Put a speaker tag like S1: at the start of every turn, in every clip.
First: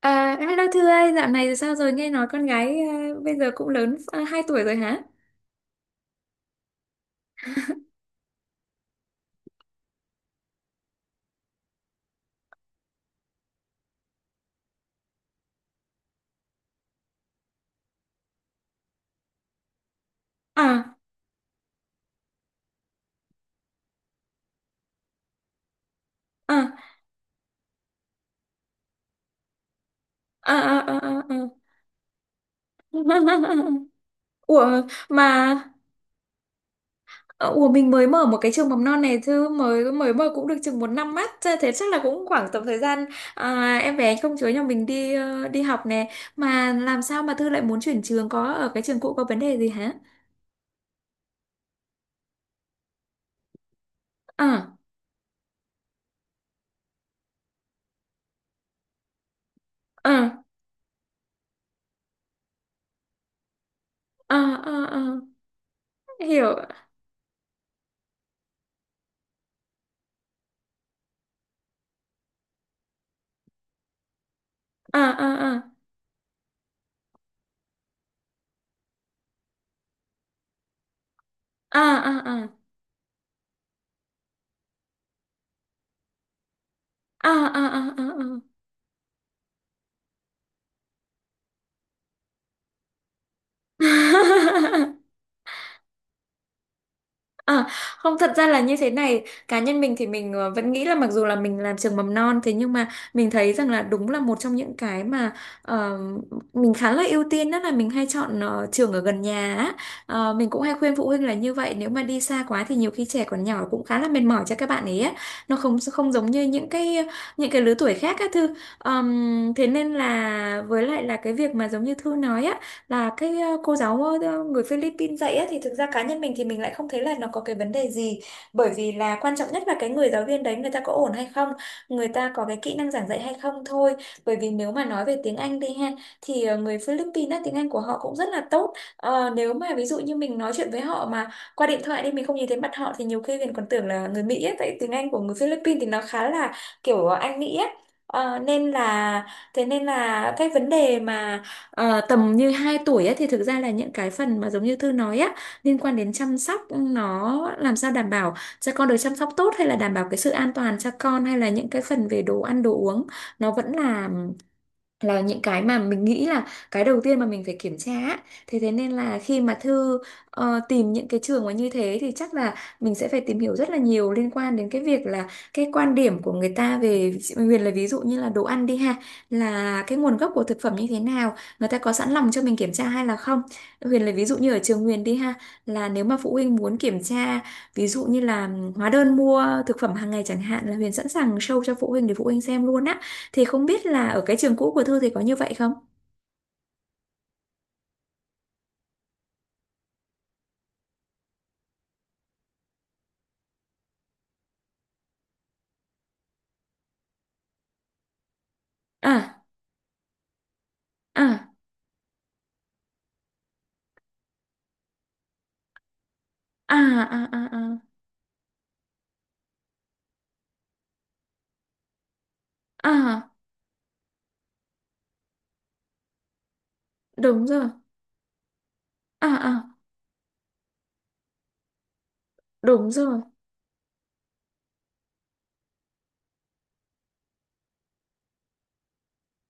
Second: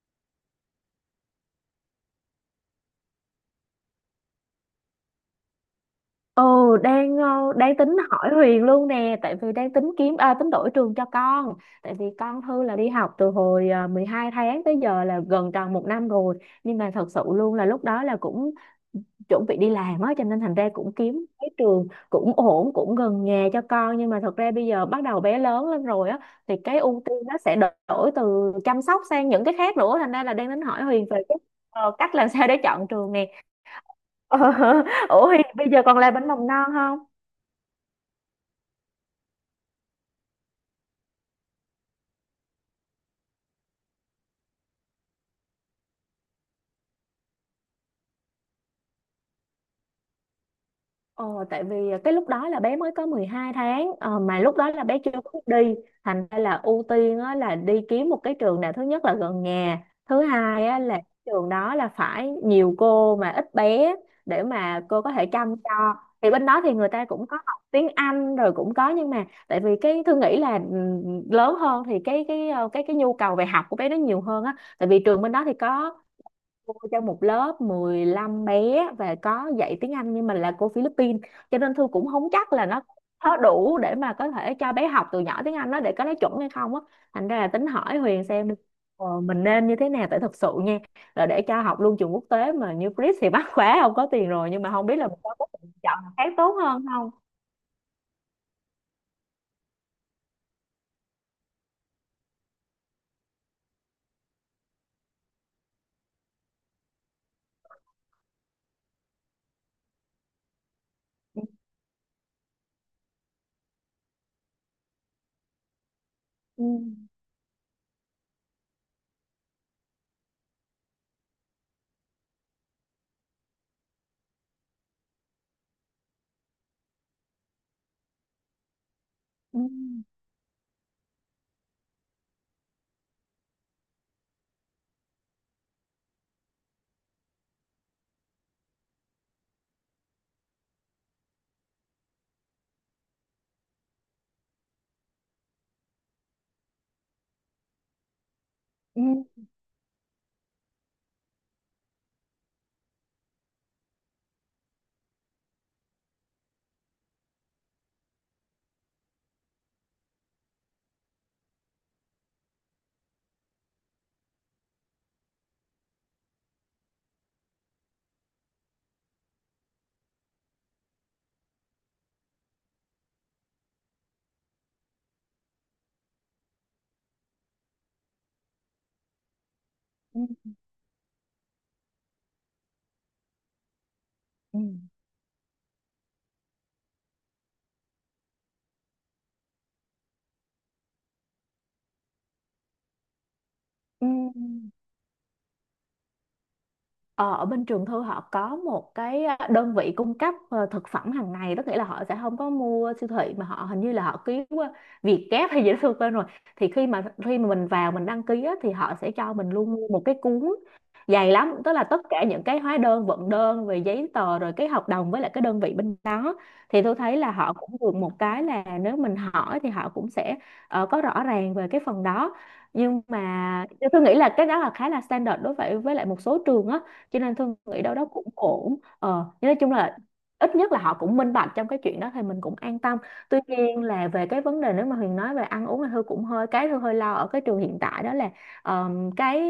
S1: À, hello Thư ơi, dạo này sao rồi, nghe nói con gái à, bây giờ cũng lớn 2 tuổi rồi hả?
S2: Ừ. Đang tính hỏi Huyền luôn nè, tại vì đang tính kiếm, tính đổi trường cho con. Tại vì con Thư là đi học từ hồi 12 tháng, tới giờ là gần tròn một năm rồi. Nhưng mà thật sự luôn là lúc đó là cũng chuẩn bị đi làm á, cho nên thành ra cũng
S1: À,
S2: kiếm cái trường cũng ổn, cũng gần nhà cho con. Nhưng mà thật ra bây giờ bắt đầu bé lớn lên rồi á, thì
S1: à,
S2: cái ưu tiên nó sẽ đổi từ chăm sóc sang những cái khác nữa, thành ra là đang
S1: à,
S2: tính
S1: à,
S2: hỏi
S1: à,
S2: Huyền
S1: à.
S2: về cái
S1: À.
S2: cách làm sao để chọn trường nè. Ờ,
S1: Ủa, mà,
S2: ủa Huyền bây giờ còn làm bánh mầm non không?
S1: ờ, ủa mình mới mở một cái trường mầm non này Thư, mới mới mở cũng được chừng một năm mắt, thế chắc là cũng khoảng tầm thời gian à, em bé công chúa nhà mình đi đi học nè. Mà làm sao mà Thư lại muốn chuyển trường, có ở cái trường cũ có vấn đề gì hả?
S2: Ờ, tại vì cái lúc đó là bé mới có 12 tháng mà lúc đó
S1: À,
S2: là bé chưa có đi, thành ra là ưu tiên á, là đi kiếm một cái trường nào, thứ nhất là gần nhà, thứ
S1: à,
S2: hai á, là trường đó là phải nhiều cô mà ít bé
S1: à,
S2: để mà
S1: à,
S2: cô có
S1: à,
S2: thể chăm cho. Thì bên
S1: hiểu,
S2: đó thì người ta cũng có học tiếng Anh rồi cũng có, nhưng mà tại vì cái Thư nghĩ là ừ, lớn hơn thì cái cái nhu cầu về học của bé nó nhiều hơn á, tại
S1: à,
S2: vì trường bên đó thì
S1: à, à,
S2: có cô cho một lớp 15 bé và có dạy tiếng Anh, nhưng mà là cô Philippines, cho nên
S1: à,
S2: Thư cũng không
S1: à, à,
S2: chắc là nó có đủ để mà có thể cho bé học từ nhỏ tiếng Anh đó để có nói chuẩn hay không á. Thành
S1: à,
S2: ra là
S1: à,
S2: tính hỏi Huyền
S1: à, à. À.
S2: xem đi, ờ, mình nên như thế nào, tại thật sự nha, là để cho học luôn trường quốc tế mà như Chris thì mắc quá, không có tiền rồi, nhưng mà không biết là mình có lựa chọn nào khác tốt hơn không.
S1: À, không thật ra là như thế này, cá nhân mình thì mình vẫn nghĩ là mặc dù là mình làm trường mầm non thế nhưng mà mình thấy rằng là đúng là một trong những cái mà ờ, mình khá là ưu tiên đó là mình hay chọn trường ở gần nhà á. Mình cũng hay khuyên phụ huynh là
S2: Ừ.
S1: như vậy, nếu mà đi xa quá thì nhiều khi trẻ còn nhỏ cũng khá là mệt mỏi cho các bạn ấy á. Nó không không giống như
S2: Ừ.
S1: những cái lứa tuổi khác á Thư. Thế nên là với lại là cái việc mà giống như Thư nói á, là cái cô giáo người Philippines dạy á, thì thực ra cá nhân mình thì mình lại không thấy là nó có cái vấn đề gì, bởi vì là quan trọng
S2: Ừ.
S1: nhất là cái người giáo viên đấy người ta có ổn hay không, người ta có cái kỹ năng giảng dạy hay không thôi, bởi vì nếu mà nói về tiếng Anh đi ha thì người Philippines á, tiếng Anh của họ cũng rất là tốt. Ờ, nếu mà ví dụ như mình nói chuyện với họ mà qua điện thoại đi, mình không nhìn thấy mặt họ thì nhiều khi mình còn tưởng là người Mỹ ấy, tại tiếng Anh của người Philippines thì nó khá là kiểu Anh Mỹ ấy. Ờ, nên
S2: Ừ.
S1: là thế nên là cái vấn đề mà tầm như 2 tuổi ấy, thì thực ra là những cái phần mà giống như Thư nói á liên quan đến chăm sóc, nó làm sao đảm bảo cho con được chăm sóc tốt hay là đảm bảo cái sự an toàn cho con hay là những cái phần về đồ ăn đồ uống, nó vẫn là những cái mà mình nghĩ là cái đầu tiên mà mình phải kiểm tra á. Thế thế nên là khi mà Thư tìm những cái trường mà như thế thì chắc là mình sẽ phải tìm hiểu rất là nhiều liên quan đến cái việc là cái quan điểm của người ta về Huyền là ví dụ như là đồ ăn đi ha, là cái nguồn
S2: Ừ.
S1: gốc của thực phẩm như thế nào, người ta có sẵn lòng cho mình kiểm tra hay là không. Huyền là ví dụ như ở
S2: Ừ.
S1: trường Huyền đi ha, là nếu mà phụ huynh muốn kiểm tra ví dụ như là hóa đơn mua thực phẩm hàng ngày chẳng hạn, là Huyền sẵn sàng show cho phụ huynh để phụ huynh xem luôn á, thì không biết
S2: Ừ.
S1: là ở cái
S2: Ừ.
S1: trường cũ của Thư thì có như vậy không?
S2: Ờ, ở bên trường Thư họ có một cái đơn vị cung cấp thực phẩm hàng ngày đó, nghĩa là họ sẽ không có mua siêu thị, mà họ hình như là họ ký qua Vietgap hay gì đó Thư quên rồi. Thì khi mà mình vào mình đăng ký á, thì họ sẽ cho
S1: À,
S2: mình luôn mua một cái cuốn dày
S1: à,
S2: lắm, tức là tất cả những cái hóa đơn vận đơn về giấy tờ, rồi cái hợp đồng với lại cái đơn vị bên đó.
S1: à,
S2: Thì tôi thấy
S1: à,
S2: là họ
S1: à,
S2: cũng
S1: à,
S2: được một cái là nếu mình hỏi thì họ cũng sẽ có rõ ràng về cái phần đó. Nhưng
S1: à,
S2: mà tôi nghĩ là cái đó là khá là standard đối với lại một số trường á, cho nên
S1: đúng
S2: tôi
S1: rồi.
S2: nghĩ đâu đó cũng ổn.
S1: À,
S2: Ờ, nhưng nói
S1: à,
S2: chung là ít nhất là họ cũng minh bạch trong cái chuyện đó thì mình cũng an
S1: đúng
S2: tâm.
S1: rồi.
S2: Tuy nhiên là về cái vấn đề nếu mà Huyền nói về ăn uống thì Hương cũng hơi, cái Hương hơi lo ở cái trường hiện tại, đó là ờ, cái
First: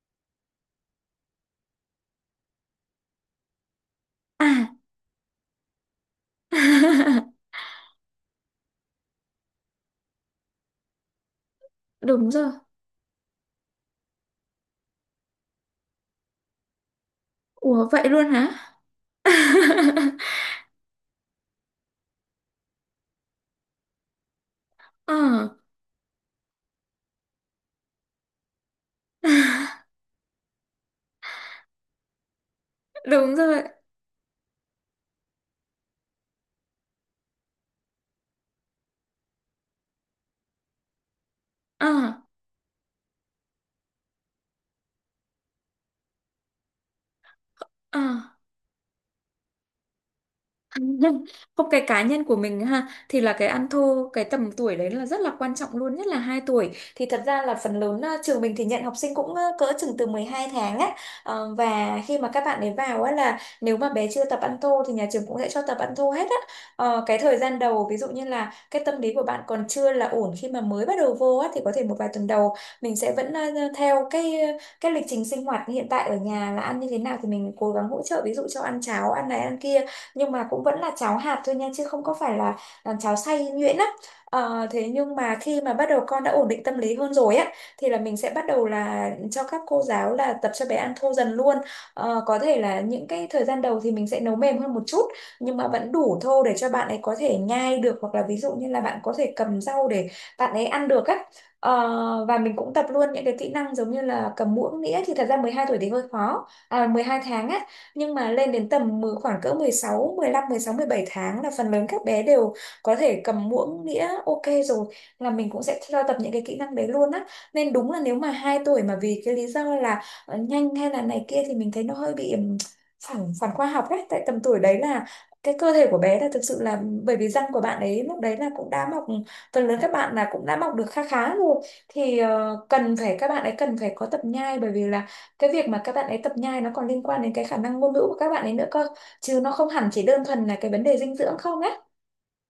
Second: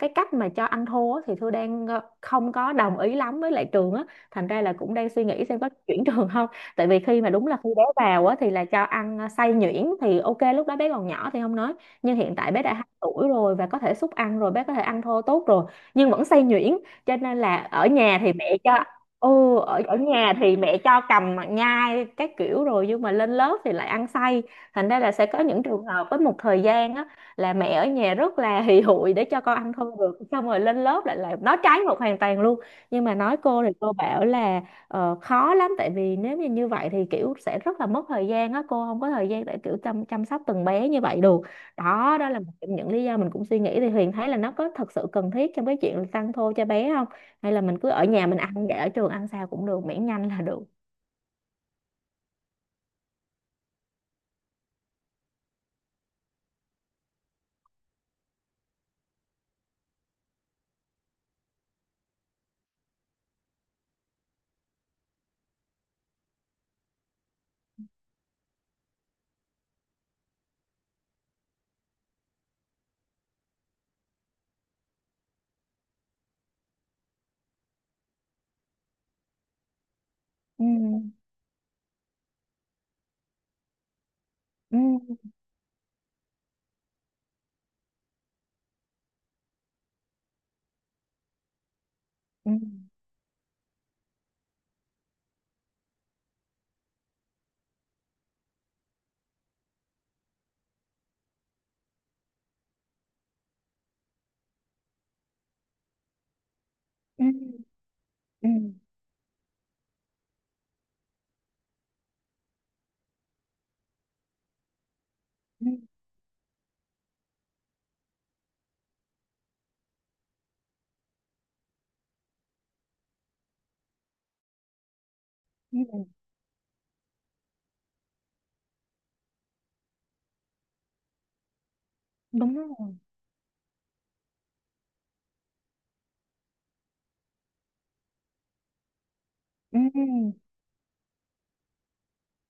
S2: cái cách mà cho anh thua á, thì Thư đang không có đồng ý lắm với lại trường á, thành ra
S1: À,
S2: là cũng đang suy nghĩ xem có chuyển trường không. Tại vì khi mà, đúng là khi bé vào á thì là cho ăn xay nhuyễn thì ok, lúc đó bé còn nhỏ thì không nói, nhưng
S1: đúng
S2: hiện
S1: rồi.
S2: tại bé đã 2 tuổi rồi và có thể xúc ăn rồi, bé có thể ăn thô tốt rồi nhưng vẫn xay nhuyễn. Cho nên là ở
S1: Ủa vậy
S2: nhà
S1: luôn
S2: thì mẹ
S1: hả?
S2: cho, ừ, ở ở nhà thì mẹ cho cầm nhai các kiểu rồi, nhưng mà lên lớp thì lại ăn xay. Thành ra là
S1: Ờ,
S2: sẽ có những trường hợp với một thời gian á, là mẹ ở nhà rất là hì hụi để cho con ăn không được, xong rồi lên lớp lại là nói trái ngược hoàn toàn luôn. Nhưng mà
S1: đúng
S2: nói
S1: rồi.
S2: cô thì cô bảo là khó lắm, tại vì nếu như như vậy thì kiểu sẽ rất là mất thời gian á, cô không có thời gian để kiểu chăm, chăm sóc từng bé như vậy được.
S1: Ờ,
S2: Đó, đó là một trong những lý do mình cũng suy nghĩ, thì Huyền thấy là nó có thật sự cần thiết trong cái chuyện là tăng thô cho bé không, hay là mình cứ
S1: ờ.
S2: ở nhà mình ăn, để ở trường ăn sao cũng được miễn nhanh là được.
S1: Không, cái cá nhân của mình ha thì là cái ăn thô cái tầm tuổi đấy là rất là quan trọng luôn, nhất là 2 tuổi thì thật ra là phần lớn trường mình thì nhận học sinh cũng cỡ chừng từ 12 tháng á. Và khi mà các bạn ấy vào á là nếu mà bé chưa tập ăn thô thì nhà trường cũng sẽ cho tập ăn thô hết á. Cái thời gian đầu ví dụ như là cái tâm lý của bạn còn chưa là ổn khi mà mới bắt đầu vô á thì có thể một vài tuần đầu mình sẽ vẫn theo cái lịch trình sinh hoạt hiện tại ở nhà là ăn như thế nào thì mình cố gắng hỗ trợ ví dụ cho ăn cháo ăn này ăn kia, nhưng mà cũng
S2: Ừ.
S1: vẫn là cháo hạt thôi nha, chứ không có phải là, cháo xay nhuyễn á.
S2: Ừ.
S1: Thế nhưng mà khi mà bắt đầu con đã ổn định tâm lý hơn rồi á thì là mình sẽ bắt đầu là cho các cô giáo là tập cho bé ăn thô dần luôn. Có
S2: Ừ.
S1: thể là những cái thời gian đầu thì mình sẽ nấu mềm hơn một chút, nhưng mà vẫn đủ thô để cho bạn ấy có thể nhai được, hoặc là ví dụ như là bạn có thể cầm rau để bạn ấy ăn được á. Và mình cũng tập luôn những cái kỹ năng giống như là cầm muỗng đĩa, thì thật ra 12 tuổi thì hơi khó, à, 12
S2: Ừ.
S1: tháng á, nhưng mà
S2: Ừ.
S1: lên đến tầm khoảng cỡ 16, 15, 16, 17 tháng là phần lớn các bé đều có thể cầm muỗng đĩa ok rồi, là mình cũng
S2: Ừ.
S1: sẽ cho tập những cái kỹ năng đấy luôn á. Nên đúng là nếu mà 2 tuổi mà vì cái lý do là nhanh hay là này kia thì mình thấy nó hơi bị phản phản khoa học đấy, tại tầm tuổi đấy là cái cơ thể của
S2: Ừ.
S1: bé là thực sự là, bởi vì răng của bạn ấy lúc đấy là cũng đã mọc phần lớn các bạn là cũng đã mọc được khá khá rồi, thì
S2: Đúng
S1: cần
S2: rồi.
S1: phải, các bạn ấy cần phải có tập nhai, bởi vì là cái việc mà các bạn ấy tập nhai nó còn liên quan đến cái khả năng ngôn ngữ của các bạn ấy nữa cơ, chứ nó không
S2: Ừ.
S1: hẳn chỉ đơn thuần là cái vấn đề dinh dưỡng không á.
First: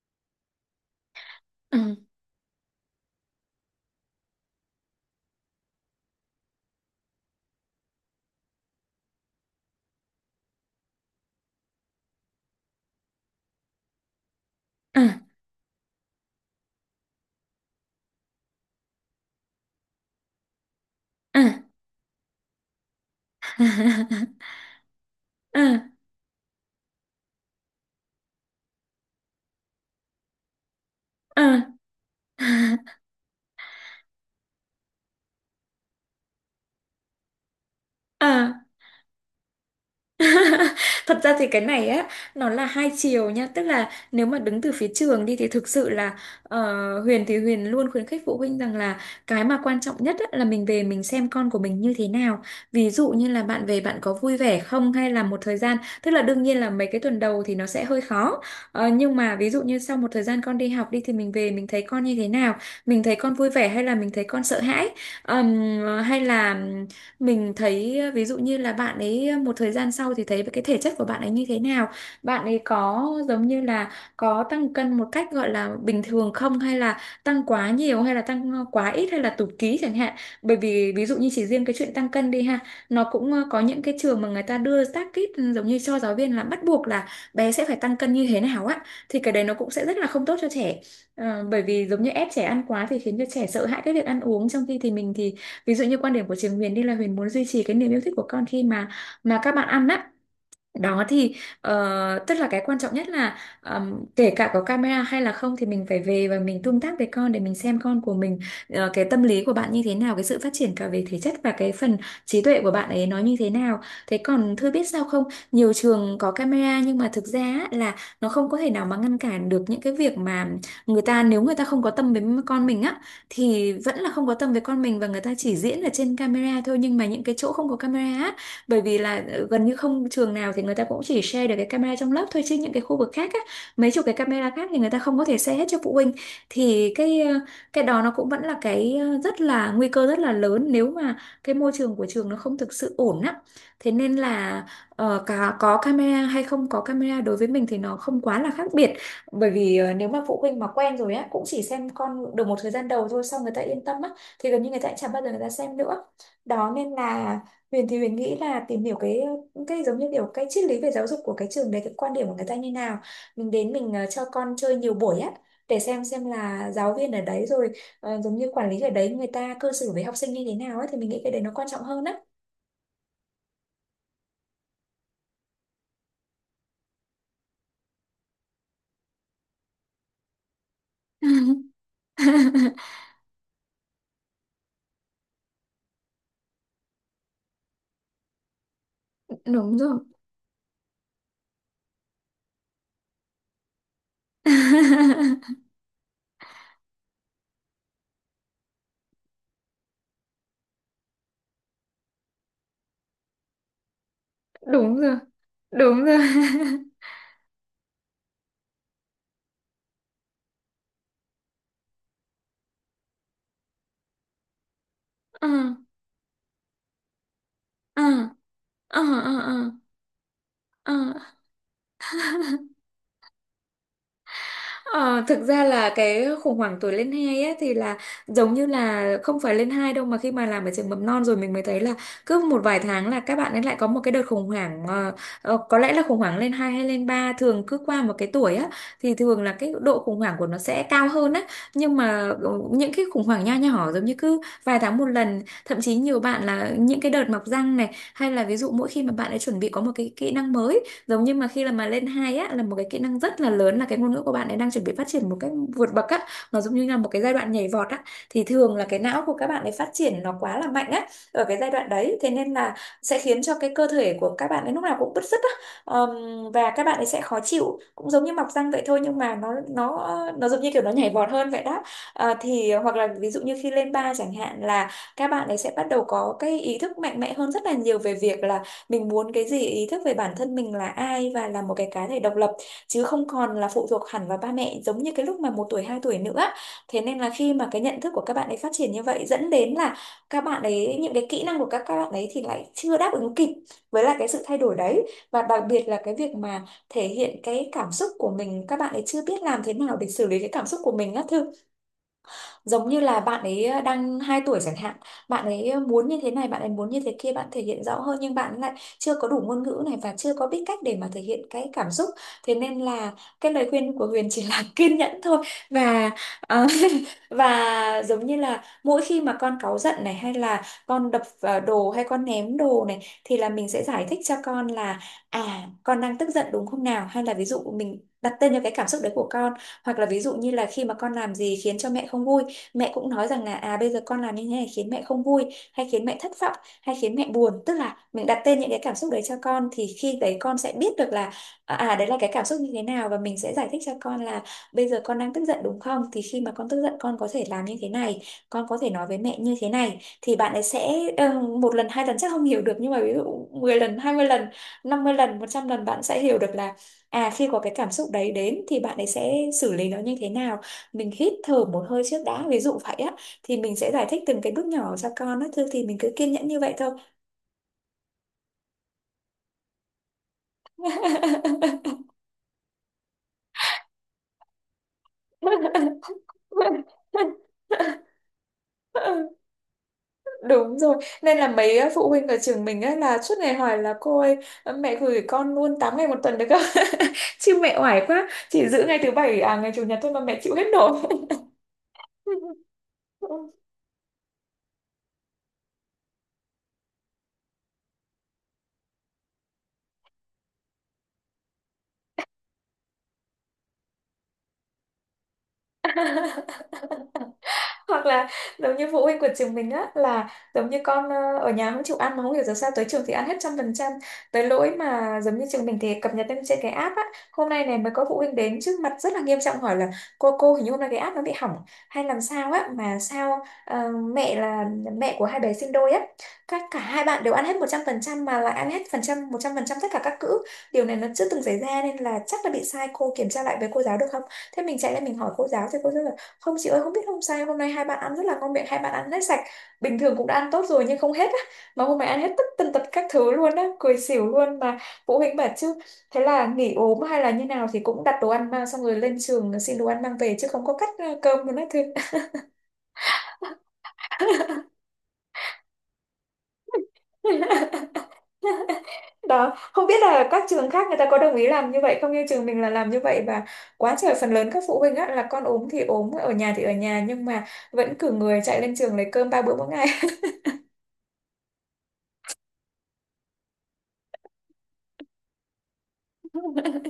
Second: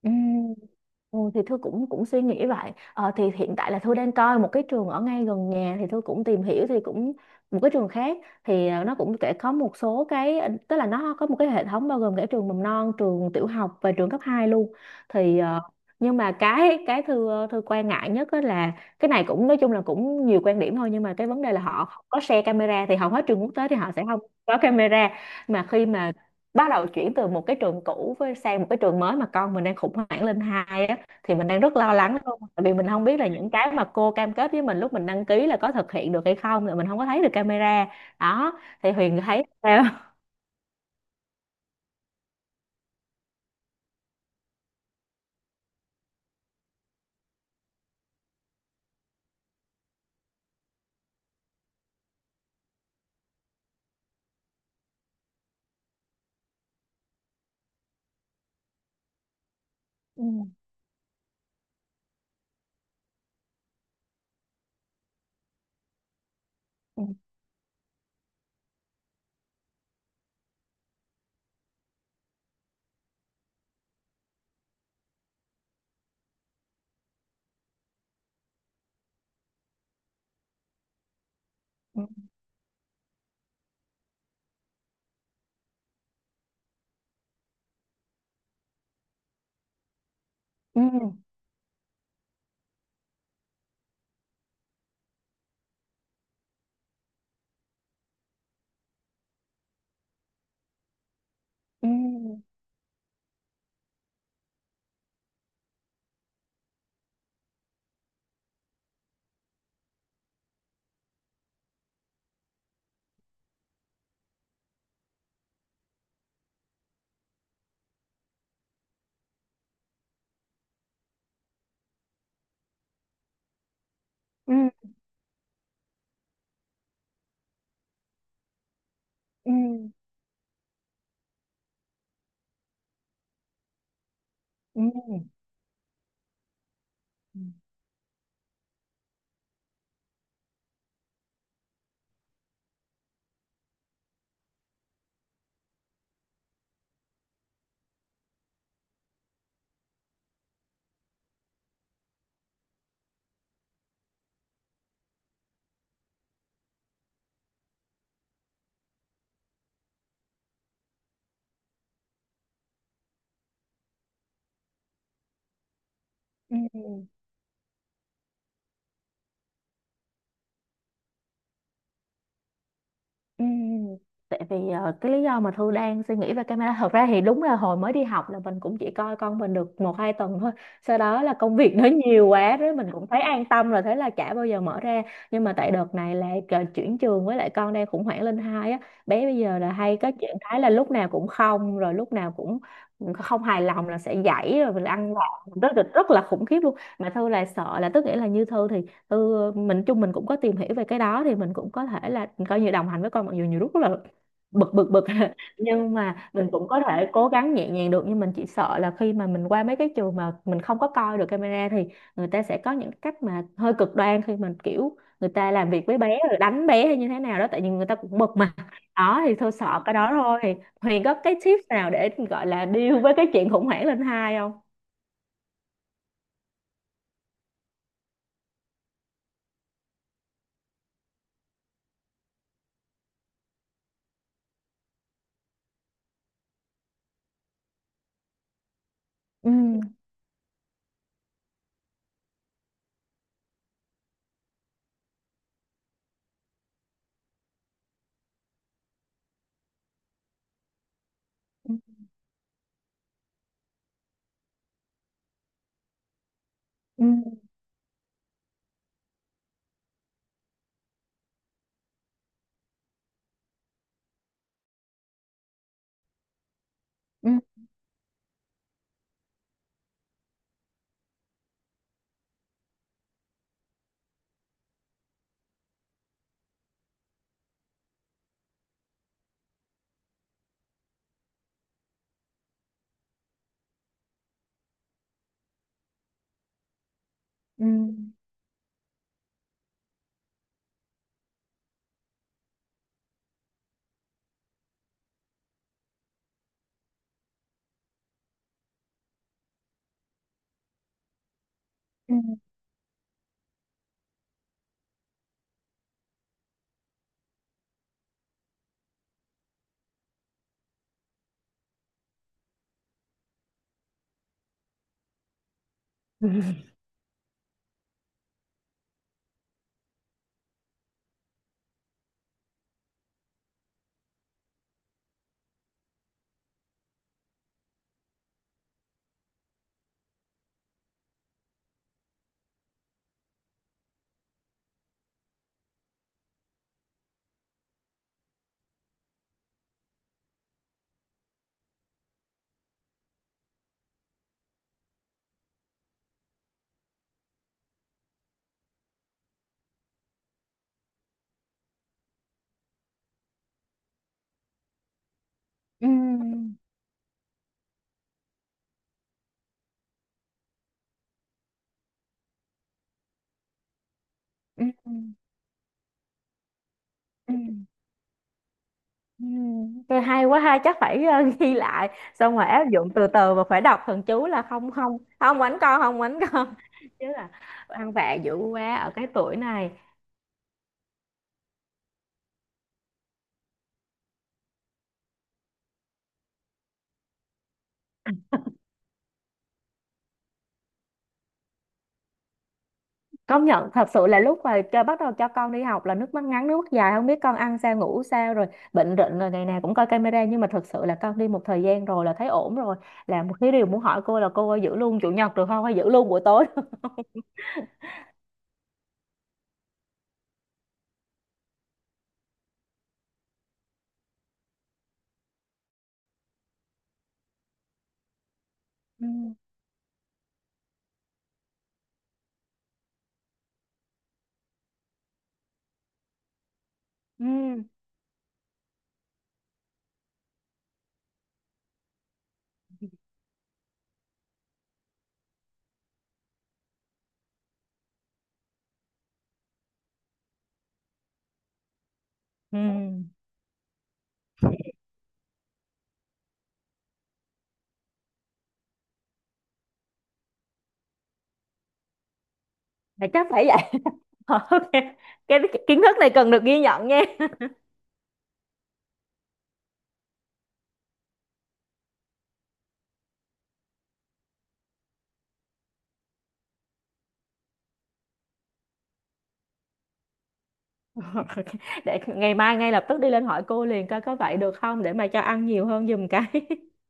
S2: Ừ. Ừ, thì Thư cũng cũng
S1: Ừ.
S2: suy nghĩ vậy. Ờ, thì hiện tại là Thư đang coi một cái trường ở ngay gần nhà, thì Thư cũng tìm hiểu thì cũng một cái trường khác. Thì ờ, nó cũng kể có một số cái tức là nó có một cái hệ thống bao gồm cả trường mầm non, trường tiểu học và trường cấp 2 luôn.
S1: Ừ.
S2: Thì ờ, nhưng mà cái Thư Thư quan ngại nhất á là cái này cũng nói chung là cũng nhiều quan điểm thôi, nhưng mà cái vấn
S1: Ừ.
S2: đề là họ không có share camera, thì hầu hết trường quốc tế thì họ sẽ không có camera. Mà khi
S1: Ừ.
S2: mà bắt đầu chuyển từ một cái trường cũ với sang một cái trường mới, mà con mình đang khủng hoảng lên 2 á, thì mình
S1: Ừ.
S2: đang rất lo lắng luôn, tại vì mình không biết là những cái mà cô cam kết với mình lúc mình đăng ký là có thực hiện được hay không, là mình không có thấy được camera.
S1: Ừ.
S2: Đó thì Huyền thấy sao?
S1: Thật ra thì cái này á, nó là hai chiều nha, tức là nếu mà đứng từ phía trường đi thì thực sự là, Huyền thì Huyền luôn khuyến khích phụ huynh rằng là cái mà quan trọng nhất á, là mình về mình xem con của mình như thế nào, ví dụ như là bạn về bạn có vui vẻ không, hay là một thời gian, tức là đương nhiên là mấy cái tuần đầu thì nó sẽ hơi khó. Nhưng mà ví dụ như sau một thời
S2: Ừ.
S1: gian con đi học đi thì mình về mình thấy con như thế nào, mình thấy con vui vẻ hay là mình thấy con sợ hãi, Ờm, hay là
S2: Ừ.
S1: mình thấy ví dụ như là bạn ấy một thời gian sau thì thấy cái thể chất của bạn ấy như thế nào, bạn ấy có giống như là có tăng cân một cách gọi là bình thường không, hay là tăng quá nhiều hay là tăng quá ít hay là tụt ký chẳng hạn, bởi vì ví dụ như chỉ riêng cái chuyện tăng
S2: Ừ.
S1: cân đi ha, nó cũng có những cái trường mà người ta đưa target giống như cho giáo viên là bắt buộc là bé sẽ phải tăng cân như thế nào á, thì cái đấy nó cũng sẽ rất là không tốt cho trẻ.
S2: Ừ.
S1: Bởi vì giống như ép trẻ ăn quá thì khiến cho trẻ sợ hãi cái việc ăn uống, trong khi thì mình thì ví dụ như quan điểm của trường Huyền đi là Huyền muốn duy trì cái niềm yêu thích của con khi mà các bạn ăn á. Đó thì
S2: Ừ.
S1: tức là cái quan trọng nhất là, kể cả có camera hay là không thì mình phải về và mình tương tác với con để mình xem con của mình, cái tâm lý của bạn như thế nào, cái sự phát triển cả về thể chất và cái phần trí tuệ của bạn ấy nó như thế nào. Thế còn Thư biết sao không? Nhiều trường có camera nhưng mà thực ra á, là nó không có thể nào mà ngăn cản được những cái việc mà người ta, nếu người ta không có tâm với con mình á thì vẫn là không có tâm với
S2: Ừ.
S1: con mình, và người ta chỉ diễn ở trên camera thôi. Nhưng mà những cái chỗ không có camera á, bởi vì là
S2: Ừ.
S1: gần như không trường nào thì người ta cũng chỉ share được cái camera trong lớp thôi, chứ những cái khu vực khác á, mấy chục cái camera khác thì người ta không có
S2: Ừ.
S1: thể share hết cho phụ huynh. Thì cái đó nó cũng vẫn là rất là nguy cơ, rất là lớn, nếu mà cái môi trường của trường nó không thực sự ổn á. Thế nên là cả có camera hay không có camera đối với mình thì nó không quá là khác biệt. Bởi vì nếu mà phụ huynh mà quen rồi á cũng chỉ xem con được một thời gian đầu thôi, xong người ta yên tâm á thì gần như người ta chả bao giờ người ta xem nữa. Đó nên là Huyền thì Huyền nghĩ là tìm hiểu cái giống như kiểu cái triết lý về giáo dục của cái trường đấy, cái quan điểm của người ta như nào. Mình đến, mình cho con chơi nhiều buổi á để xem
S2: Ừ.
S1: là
S2: Ừ.
S1: giáo viên ở đấy rồi giống như quản lý ở đấy người ta cư xử với học sinh như thế nào ấy, thì mình nghĩ cái đấy nó quan trọng hơn á.
S2: Ừm, tại vì cái lý do mà Thư đang suy nghĩ về camera, thật ra thì đúng là hồi mới đi học là mình cũng chỉ coi con mình được một hai tuần thôi, sau đó là công việc nó nhiều quá đấy, mình cũng thấy an tâm rồi thế là chả bao giờ mở ra. Nhưng mà tại đợt này là chuyển trường, với lại con đang khủng hoảng lên hai á, bé bây giờ là
S1: Đúng
S2: hay
S1: rồi,
S2: có chuyện thái là lúc nào cũng không, rồi lúc nào cũng không hài lòng là sẽ dãy, rồi mình ăn vạ rất là khủng khiếp luôn. Mà Thư là sợ là, tức nghĩa là như Thư thì ừ, mình chung mình cũng có tìm hiểu về cái đó, thì mình cũng có thể là coi như đồng hành với con, mặc dù nhiều lúc rất là bực bực
S1: đúng
S2: bực
S1: rồi,
S2: nhưng
S1: đúng
S2: mà
S1: rồi.
S2: mình cũng có thể cố gắng nhẹ nhàng được. Nhưng mình chỉ sợ là khi mà mình qua mấy cái trường mà mình không có coi được camera, thì người ta sẽ có những cách mà hơi cực đoan khi mà kiểu người
S1: Ừ,
S2: ta làm việc với bé, rồi đánh bé hay như thế nào đó, tại vì người ta
S1: ừ,
S2: cũng bực mà.
S1: ừ,
S2: Đó thì thôi,
S1: ừ,
S2: sợ cái đó thôi. Thì
S1: ừ.
S2: Huyền có cái tips nào để gọi là deal với cái chuyện khủng hoảng lên 2 không?
S1: Ờ, Thực ra là cái khủng hoảng tuổi lên hai á thì là giống như là không phải lên hai đâu, mà khi mà làm ở trường mầm non rồi mình mới thấy là cứ một vài tháng là các bạn ấy lại có một cái đợt khủng hoảng. Ờ, có lẽ là khủng hoảng lên hai hay lên ba, thường cứ qua một cái tuổi á thì thường
S2: Ừ.
S1: là cái độ khủng hoảng của nó sẽ cao hơn á. Nhưng mà những cái khủng hoảng nho nhỏ giống như cứ vài tháng một lần, thậm chí nhiều bạn là những cái đợt mọc răng này, hay là ví dụ mỗi khi mà bạn ấy chuẩn bị có một cái kỹ năng mới. Giống như mà khi là
S2: Ừ.
S1: mà lên hai á là một cái kỹ năng rất là lớn, là cái ngôn ngữ của bạn ấy đang chuẩn bị phát triển một cách vượt bậc á. Nó giống như là một cái giai đoạn nhảy vọt á. Thì thường là cái não của các bạn ấy phát triển nó quá là mạnh á ở cái giai đoạn đấy, thế nên là sẽ khiến cho cái cơ thể của các bạn ấy lúc nào cũng bứt rứt á. Và các bạn ấy sẽ khó
S2: Ừ.
S1: chịu cũng giống như mọc răng vậy thôi, nhưng mà nó giống như kiểu nó nhảy vọt hơn vậy đó. Thì hoặc là ví dụ như khi lên ba chẳng hạn là các bạn ấy sẽ bắt đầu có cái ý thức mạnh mẽ hơn rất là nhiều về việc là mình muốn cái gì, ý thức về bản thân mình là ai và là một cái cá thể độc lập, chứ không còn là phụ thuộc hẳn vào ba mẹ giống như cái lúc mà 1 tuổi 2 tuổi nữa. Thế nên là khi
S2: Ừ.
S1: mà cái nhận thức của các bạn ấy phát triển như vậy, dẫn đến là các bạn ấy, những cái kỹ năng của các bạn ấy thì lại chưa đáp ứng kịp với lại cái sự thay đổi đấy. Và đặc biệt là cái việc mà thể hiện cái cảm xúc của mình, các bạn ấy chưa biết làm thế nào để xử lý cái cảm xúc của mình á Thư.
S2: Ừ.
S1: Giống như là bạn ấy đang 2 tuổi chẳng hạn, bạn ấy muốn như thế này, bạn ấy muốn như thế kia, bạn thể hiện rõ hơn, nhưng bạn lại chưa có đủ ngôn ngữ này và chưa có biết cách để mà thể hiện cái cảm xúc. Thế nên là cái lời khuyên của Huyền chỉ là kiên nhẫn thôi. Và
S2: Ừ.
S1: ờ, và giống như là mỗi khi mà con cáu giận này, hay là con đập vào đồ hay con ném đồ này, thì là mình sẽ giải thích cho con là à, con đang tức giận đúng không nào, hay là ví dụ mình đặt tên cho cái cảm xúc đấy của con. Hoặc là ví dụ như là khi mà con làm gì khiến cho mẹ không vui, mẹ cũng nói rằng là à bây giờ con làm như thế này khiến mẹ không vui, hay khiến mẹ thất vọng, hay khiến mẹ buồn, tức là mình đặt tên những cái cảm xúc đấy cho con, thì khi đấy con sẽ biết được là à à, đấy là cái cảm xúc như thế nào. Và mình sẽ giải thích cho con là bây giờ con đang tức giận đúng không, thì khi mà con tức giận con có thể làm như thế này, con có thể nói với mẹ như thế này, thì bạn ấy sẽ 1 lần 2 lần chắc không hiểu được, nhưng mà ví dụ 10 lần 20 lần 50 lần 100 lần bạn sẽ hiểu được
S2: Ừ.
S1: là à khi có cái cảm xúc đấy đến thì bạn ấy sẽ xử lý nó như thế nào. Mình hít thở một hơi trước đã, ví dụ vậy á, thì mình sẽ giải thích từng cái
S2: Ừ.
S1: bước
S2: Ừ.
S1: nhỏ cho con á. Thôi thì mình cứ kiên nhẫn như vậy thôi.
S2: Ừ. Ừ. Tôi hay quá ha, chắc phải ghi lại, xong rồi áp dụng từ từ, và phải đọc thần chú là không không không quánh con, không quánh con chứ là ăn vạ dữ quá ở cái tuổi này.
S1: Đúng rồi, nên là mấy phụ huynh ở trường mình á là suốt ngày hỏi là cô ơi, mẹ gửi con luôn 8 ngày 1 tuần được không? Chứ mẹ oải quá, chỉ giữ ngày thứ bảy à ngày chủ nhật thôi mà mẹ chịu hết nổi.
S2: Công nhận, thật sự là lúc mà cho bắt đầu cho con đi học là nước mắt ngắn nước mắt dài, không biết con ăn sao ngủ sao, rồi bệnh rịnh, rồi ngày nào cũng coi camera, nhưng mà thật sự là con đi một thời gian rồi là thấy ổn rồi. Là một cái điều muốn hỏi cô là cô ơi, giữ luôn chủ nhật được không, hay giữ luôn buổi tối?
S1: Hoặc là giống như phụ huynh của trường mình á là giống như con ở nhà không chịu ăn, mà không hiểu giờ sao tới trường thì ăn hết 100%, tới lỗi mà giống như trường mình thì cập nhật lên trên cái app á. Hôm nay này mới có phụ huynh đến trước mặt
S2: Ừ.
S1: rất là nghiêm trọng hỏi là cô hình như hôm nay cái app nó bị hỏng hay làm sao á, mà sao mẹ là mẹ của hai bé sinh đôi á, các cả hai bạn
S2: Ừ.
S1: đều ăn hết 100% mà lại ăn hết phần trăm 100% tất cả các cữ. Điều này nó chưa từng xảy ra nên là chắc là bị sai, cô kiểm tra lại với cô giáo được không. Thế mình chạy lại mình hỏi cô giáo thì cô giáo không, chị ơi không biết không, sao hôm nay hai bạn ăn rất là ngon miệng, hai bạn ăn hết sạch, bình thường cũng đã ăn tốt rồi nhưng không hết á, mà hôm nay ăn hết tất
S2: Ừ.
S1: tần tật các thứ luôn á, cười xỉu luôn mà. Phụ huynh bảo chứ thế là nghỉ ốm hay là như nào thì cũng đặt đồ ăn mang, xong rồi lên trường xin đồ ăn mang về, chứ không có cắt cơm luôn á thưa.
S2: Là chắc phải ok, cái kiến thức này cần được ghi nhận nha.
S1: Đó không biết là các trường khác người ta có đồng ý làm như vậy không, như trường mình là làm như vậy. Và quá trời phần lớn các phụ huynh á là con ốm thì ốm ở nhà thì ở nhà, nhưng mà vẫn cử người chạy lên trường lấy cơm 3 bữa mỗi ngày.
S2: Để ngày mai ngay lập tức đi lên hỏi cô liền coi có vậy được không, để mà cho ăn nhiều hơn giùm cái.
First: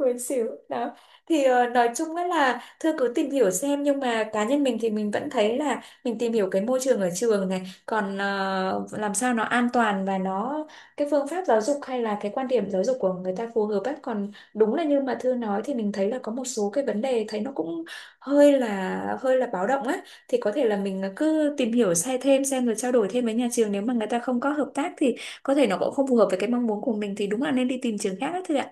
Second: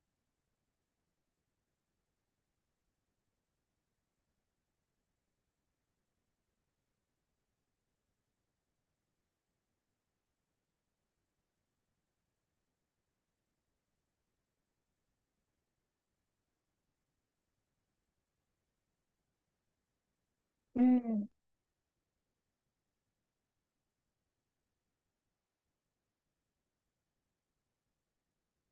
S1: Buồn xỉu đó. Thì nói chung á là thưa cứ tìm hiểu xem, nhưng mà cá nhân mình thì mình vẫn thấy là mình tìm hiểu cái môi trường ở trường này còn làm sao nó an toàn và nó cái phương pháp giáo dục hay là cái quan điểm giáo dục của người ta phù hợp ấy. Còn đúng là như mà Thư nói thì mình thấy là có một số cái vấn đề thấy nó cũng hơi là báo động á, thì có thể là
S2: Ừ.
S1: mình cứ tìm hiểu sai thêm xem rồi trao đổi thêm với nhà trường. Nếu mà người ta không có hợp tác thì có thể nó cũng không phù hợp với cái mong muốn của mình, thì đúng là nên đi tìm trường khác á Thư ạ.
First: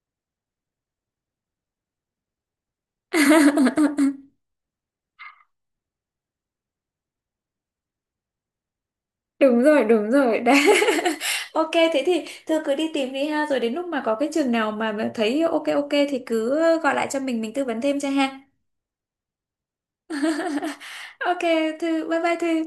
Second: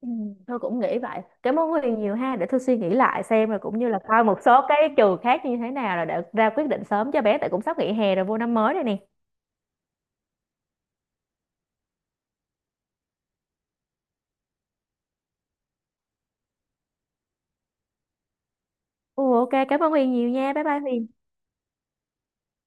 S2: Ừ. Tôi cũng nghĩ vậy, cảm ơn Huyền nhiều ha. Để tôi suy nghĩ lại xem, rồi cũng như là coi một số cái trường khác như thế nào rồi để ra quyết định sớm cho bé, tại cũng sắp nghỉ hè rồi, vô năm mới rồi nè.
S1: Đúng rồi, đúng rồi đấy. Ok, thế thì thưa cứ đi tìm đi ha, rồi đến lúc mà có cái trường nào mà thấy ok ok thì cứ gọi lại cho mình tư vấn thêm cho ha.
S2: Ồ, ok, cảm ơn Huyền nhiều nha, bye bye Huyền.
S1: Ok, thư bye bye thư